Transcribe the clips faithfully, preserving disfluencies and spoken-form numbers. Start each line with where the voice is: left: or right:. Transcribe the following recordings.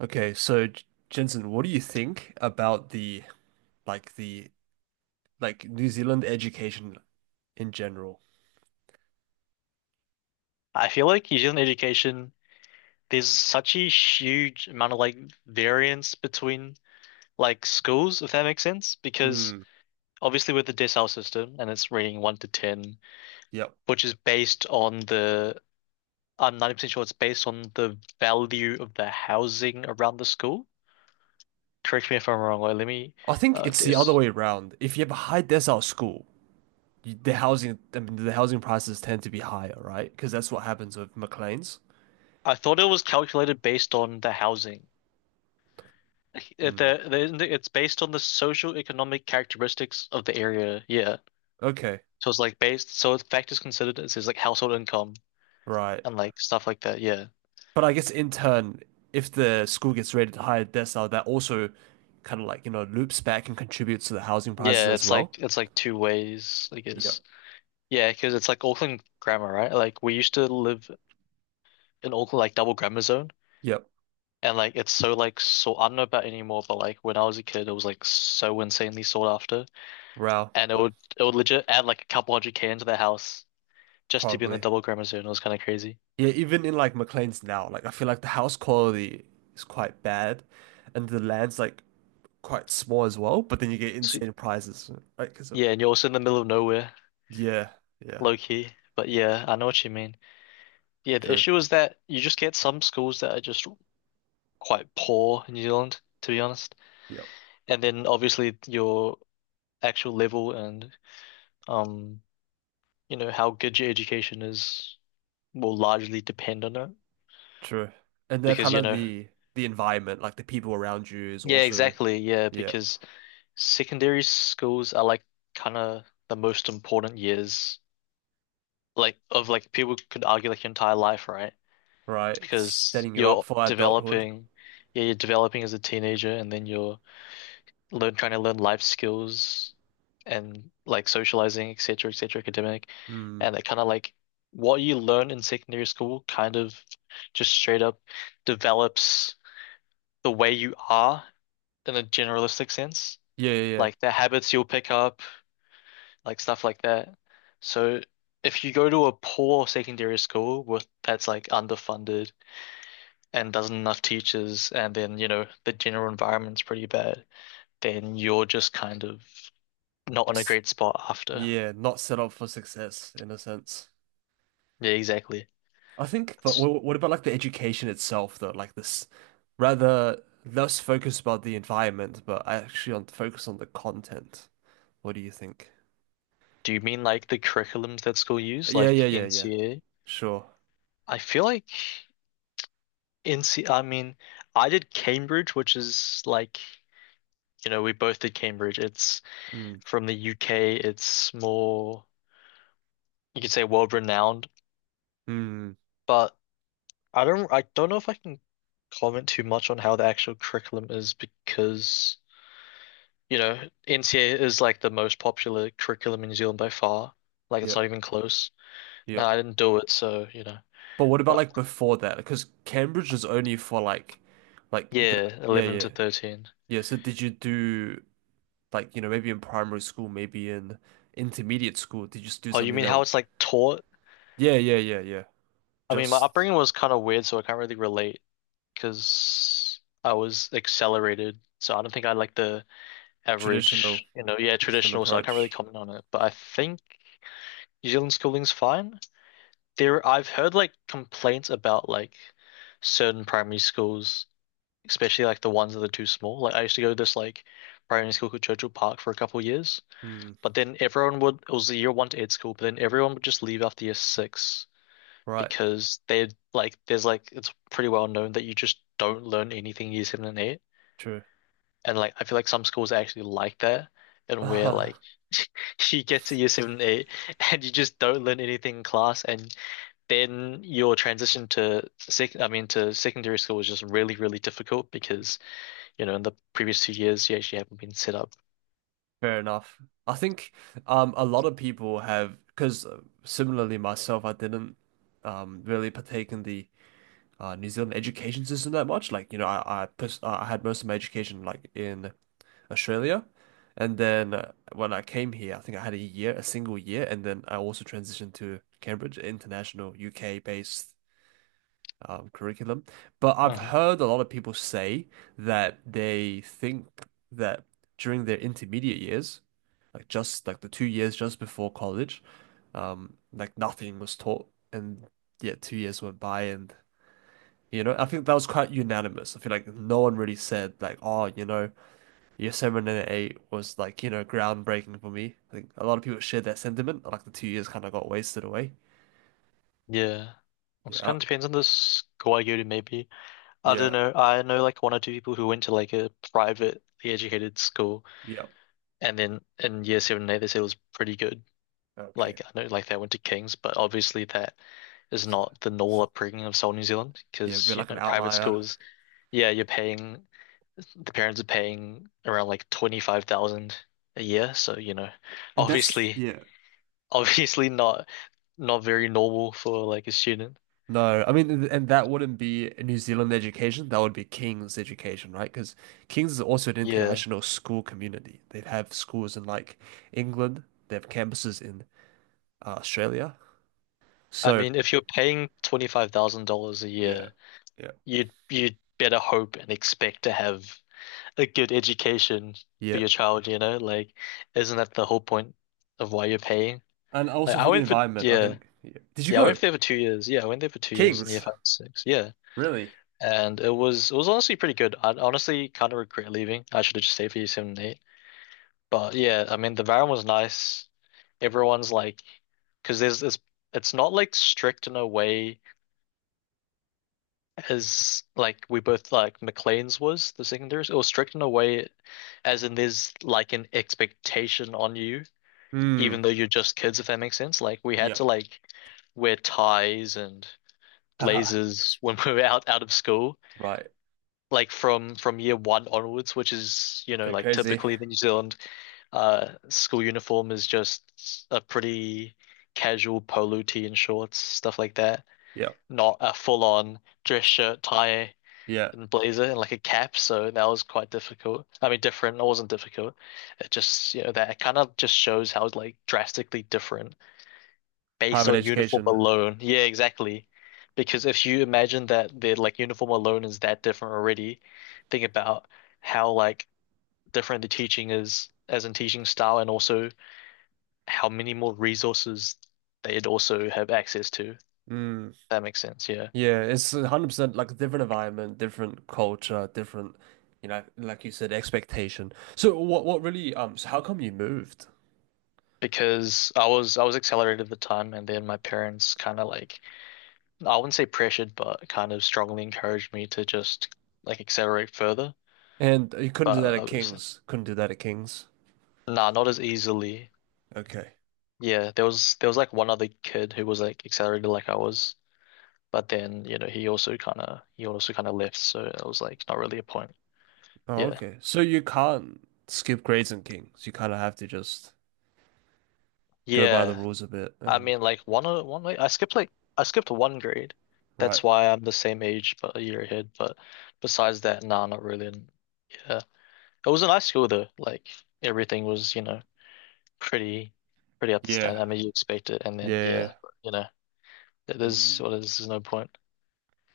right: Okay, so J- Jensen, what do you think about the like the like New Zealand education in general?
left: I feel like New Zealand education, there's such a huge amount of like variance between like schools, if that makes sense. Because
right: Mm,
left: obviously with the decile system and it's rating one to ten,
right: yep.
left: which is based on the I'm ninety percent sure it's based on the value of the housing around the school. Correct me if I'm wrong, or let me
right: I think
left: uh
right: it's the other
left: this.
right: way around. If you have a high decile school, you, the housing I mean, the housing prices tend to be higher, right? Because that's what happens with Maclean's.
left: I thought it was calculated based on the housing. Like, Uh,
right: Mm,
left: The, the, it's based on the social economic characteristics of the area. Yeah.
right: okay,
left: So it's like based, so effect is considered is his like household income
right: right.
left: and like stuff like that. Yeah.
right: But I guess in turn, if the school gets rated higher decile, that also kind of like, you know, loops back and contributes to the housing prices
left: Yeah,
right: as
left: it's
right: well.
left: like it's like two ways, I
right: Yep.
left: guess. Yeah, because it's like Auckland grammar, right? Like we used to live in Auckland like double grammar zone,
right: Yep.
left: and like it's so like so I don't know about anymore, but like when I was a kid it was like so insanely sought after.
right: Wow.
left: And it would it would legit add like a couple hundred K into the house just to be in the
right: Probably.
left: double grammar zone. It was kind of crazy.
right: Yeah, even in like McLean's now, like I feel like the house quality is quite bad, and the land's like quite small as well. But then you get
left: So
right: insane prices, right? Because of
left: yeah, and you're also in the middle of nowhere,
right: yeah, yeah,
left: low key. But yeah, I know what you mean. Yeah, the
right: true,
left: issue is that you just get some schools that are just quite poor in New Zealand, to be honest.
right: yep,
left: And then obviously your actual level and um, you know, how good your education is will largely depend on it.
right: true. And the
left: Because,
right: kind
left: you
right: of
left: know,
right: the the environment, like the people around you, is
left: yeah,
right: also
left: exactly. Yeah,
right: yeah,
left: because secondary schools are like kind of the most important years, like of like people could argue like your entire life, right?
right: right,
left: Because
right: setting you up
left: you're
right: for adulthood.
left: developing, yeah, you're developing as a teenager, and then you're learn trying to learn life skills and like socializing, et cetera, et cetera, academic,
right: Hmm.
left: and it kind of like what you learn in secondary school kind of just straight up develops the way you are in a generalistic sense,
right: Yeah, yeah, yeah,
left: like the habits you'll pick up, like stuff like that. So if you go to a poor secondary school with that's like underfunded and doesn't enough teachers, and then you know the general environment's pretty bad, then you're just kind of not in a
right: S-
left: great spot after.
right: yeah, not set up for success in a sense.
left: Yeah, exactly.
right: I think, but
left: It's-
right: wha- what about like the education itself, though? Like this, rather less focus about the environment, but actually on focus on the content. What do you think?
left: do you mean like the curriculums that school use,
right: Yeah,
left: like
right: yeah, yeah, yeah.
left: N C A?
right: Sure.
left: I feel like N C I mean, I did Cambridge, which is like, you know, we both did Cambridge. It's
right: Mm,
left: from the U K. It's more, you could say world renowned,
right: mm,
left: but I don't, I don't know if I can comment too much on how the actual curriculum is because, you know, N C A is like the most popular curriculum in New Zealand by far. Like
right: yeah,
left: it's not even close.
right: yeah.
left: No, I didn't do it, so you know.
right: But what about
left: But
right: like before that? Because Cambridge is only for like, like the
left: yeah,
right: yeah,
left: eleven
right: yeah,
left: to thirteen.
right: yeah. So did you do like you know maybe in primary school, maybe in intermediate school? Did you just do
left: Oh, you
right: something
left: mean
right: that
left: how
right: was
left: it's like taught?
right: yeah, yeah, yeah, yeah,
left: I mean, my
right: just
left: upbringing was kind of weird, so I can't really relate because I was accelerated. So I don't think I like the
right: traditional
left: average, you know, yeah,
right: New Zealand
left: traditional. So I can't really
right: approach?
left: comment on it. But I think New Zealand schooling's fine. There, I've heard like complaints about like certain primary schools, especially like the ones that are too small. Like I used to go to this like primary school called Churchill Park for a couple years.
right: Hmm.
left: But then everyone would, it was the year one to eight school, but then everyone would just leave after year six
right: Right.
left: because they like, there's like, it's pretty well known that you just don't learn anything year seven and eight.
right: True.
left: And like, I feel like some schools are actually like that, and where like you get to year seven and eight and you just don't learn anything in class. And then your transition to sec, I mean, to secondary school is just really, really difficult because, you know, in the previous two years, you actually haven't been set up.
right: Fair enough. I think um a lot of people have because similarly myself, I didn't um really partake in the uh, New Zealand education system that much. Like you know, I I, pers- uh, I had most of my education like in Australia, and then uh, when I came here, I think I had a year, a single year, and then I also transitioned to Cambridge International U K based um, curriculum. But I've
left: Mhm.
right: heard a lot of people say that they think that during their intermediate years, like just like the two years just before college, um, like nothing was taught, and yet two years went by, and you know, I think that was quite unanimous. I feel like no one really said like, oh, you know, year seven and eight was like, you know, groundbreaking for me. I think a lot of people shared that sentiment. Like the two years kind of got wasted away.
left: Yeah. It
right: Yeah,
left: kind of depends on the school I go to, maybe. I don't
right: yeah,
left: know. I know like one or two people who went to like a privately educated school,
right: yeah.
left: and then in year seven and eight, they said it was pretty good.
right: Okay.
left: Like, I know like they went to King's, but obviously that is
right: So,
left: not the normal
right: so
left: upbringing of South New Zealand
right: yeah, be
left: because, you
right: like an
left: know, private
right: outlier.
left: schools, yeah, you're paying, the parents are paying around like twenty-five thousand a year. So, you know,
right: And that's,
left: obviously,
right: yeah.
left: obviously not, not very normal for like a student.
right: No, I mean, th- and that wouldn't be a New Zealand education. That would be King's education, right? Because King's is also an
left: Yeah.
right: international school community. They have schools in like England. They have campuses in uh, Australia.
left: I
right: So
left: mean, if you're paying twenty-five thousand dollars a
right: yeah.
left: year,
right: Yeah,
left: you'd you'd better hope and expect to have a good education for
right: yeah,
left: your child, you know? Like, isn't that the whole point of why you're paying?
right: and
left: Like,
right: also
left: I
right: for the
left: went for,
right: environment, I
left: yeah,
right: think. Yeah. Did you
left: yeah, I
right: go
left: went there for two years. Yeah, I went there for two years in year
right: King's?
left: five and six. Yeah.
right: Really?
left: And it was, it was honestly pretty good. I honestly kind of regret leaving. I should have just stayed for year seven and eight. But yeah, I mean, the environment was nice. Everyone's like, because there's this, it's not like strict in a way as like we both like McLean's was the secondaries. It was strict in a way as in there's like an expectation on you,
right: Mm.
left: even though you're just kids, if that makes sense. Like we had to
right: Yep.
left: like wear ties and
right: Haha.
left: blazers when we were out out of school,
right: Right.
left: like from from year one onwards, which is, you know,
right: Pretty
left: like
right: crazy.
left: typically the New Zealand uh school uniform is just a pretty casual polo tee and shorts, stuff like that.
right: Yeah.
left: Not a full on dress shirt, tie.
right: Yeah.
left: And blazer and like a cap, so that was quite difficult. I mean, different. It wasn't difficult. It just, you know, that it kind of just shows how like drastically different based
right: Private
left: on uniform
right: education.
left: alone. Yeah, exactly. Because if you imagine that the like uniform alone is that different already, think about how like different the teaching is as in teaching style and also how many more resources they'd also have access to.
right: Mm.
left: That makes sense, yeah.
right: Yeah, it's one hundred percent like a different environment, different culture, different, you know, like you said, expectation. So what what really um so how come you moved?
left: Because I was I was accelerated at the time, and then my parents kind of like I wouldn't say pressured, but kind of strongly encouraged me to just like accelerate further.
right: And you couldn't do that
left: But I
right: at
left: was
right: King's. Couldn't do that at King's.
left: nah, not as easily.
right: Okay.
left: Yeah, there was there was like one other kid who was like accelerated like I was, but then you know he also kind of he also kind of left, so it was like not really a point.
right: Oh,
left: Yeah,
right: okay. So you can't skip grades in King's. You kind of have to just go by the
left: yeah.
right: rules a bit
left: I
right: and
left: mean, like one o- one like I skipped like I skipped one grade. That's
right: right.
left: why I'm the same age but a year ahead. But besides that, nah, not really. And yeah, it was a nice school though. Like everything was you know pretty pretty up to
right: Yeah.
left: standard. I mean, you expect it, and then
right: Yeah.
left: yeah,
right: Yeah.
left: you know, th-
right: Yeah.
left: there's
right: Mm,
left: well, there's, there's no point.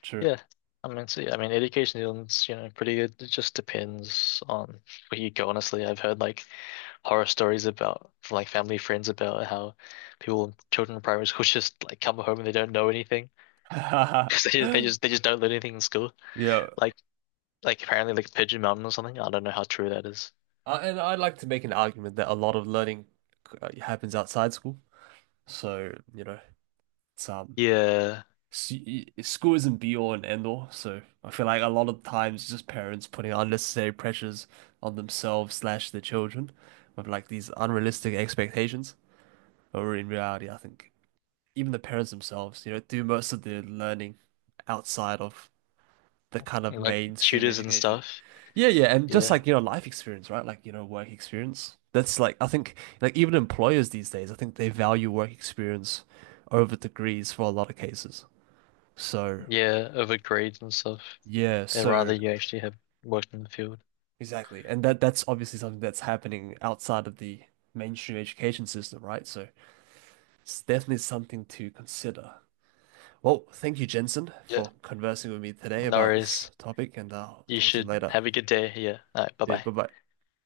right: true.
left: Yeah, I mean, see, I mean, education in New Zealand's you know pretty good. It just depends on where you go. Honestly, I've heard like horror stories about from like family friends about how people, children in primary school, just like come home and they don't know anything because they just, they just they just don't learn anything in school.
right: Yeah.
left: Like like apparently like Pigeon Mountain or something. I don't know how true that is.
right: Uh, and I'd like to make an argument that a lot of learning uh, happens outside school. So, you know, it's um,
left: Yeah,
right: s- y- school isn't be all and end all, so I feel like a lot of times it's just parents putting unnecessary pressures on themselves slash their children with like these unrealistic expectations. Or in reality, I think even the parents themselves, you know, do most of their learning outside of the kind of
left: and, like
right: mainstream
left: tutors and
right: education.
left: stuff.
right: Yeah, yeah, and just
left: Yeah,
right: like, you know, life experience, right? Like, you know, work experience. That's like I think like even employers these days, I think they value work experience over degrees for a lot of cases. So
left: yeah, over grades and stuff.
right: yeah,
left: But rather
right: so
left: you actually have worked in the field.
right: exactly. And that that's obviously something that's happening outside of the mainstream education system, right? So it's definitely something to consider. Well, thank you, Jensen,
left: Yeah.
right: for conversing with me today
left: No
right: about this
left: worries.
right: topic, and I'll
left: You
right: talk to you
left: should
right: later.
left: have a good day. Yeah. All right. Bye
right: Yeah,
left: bye.
right: bye-bye.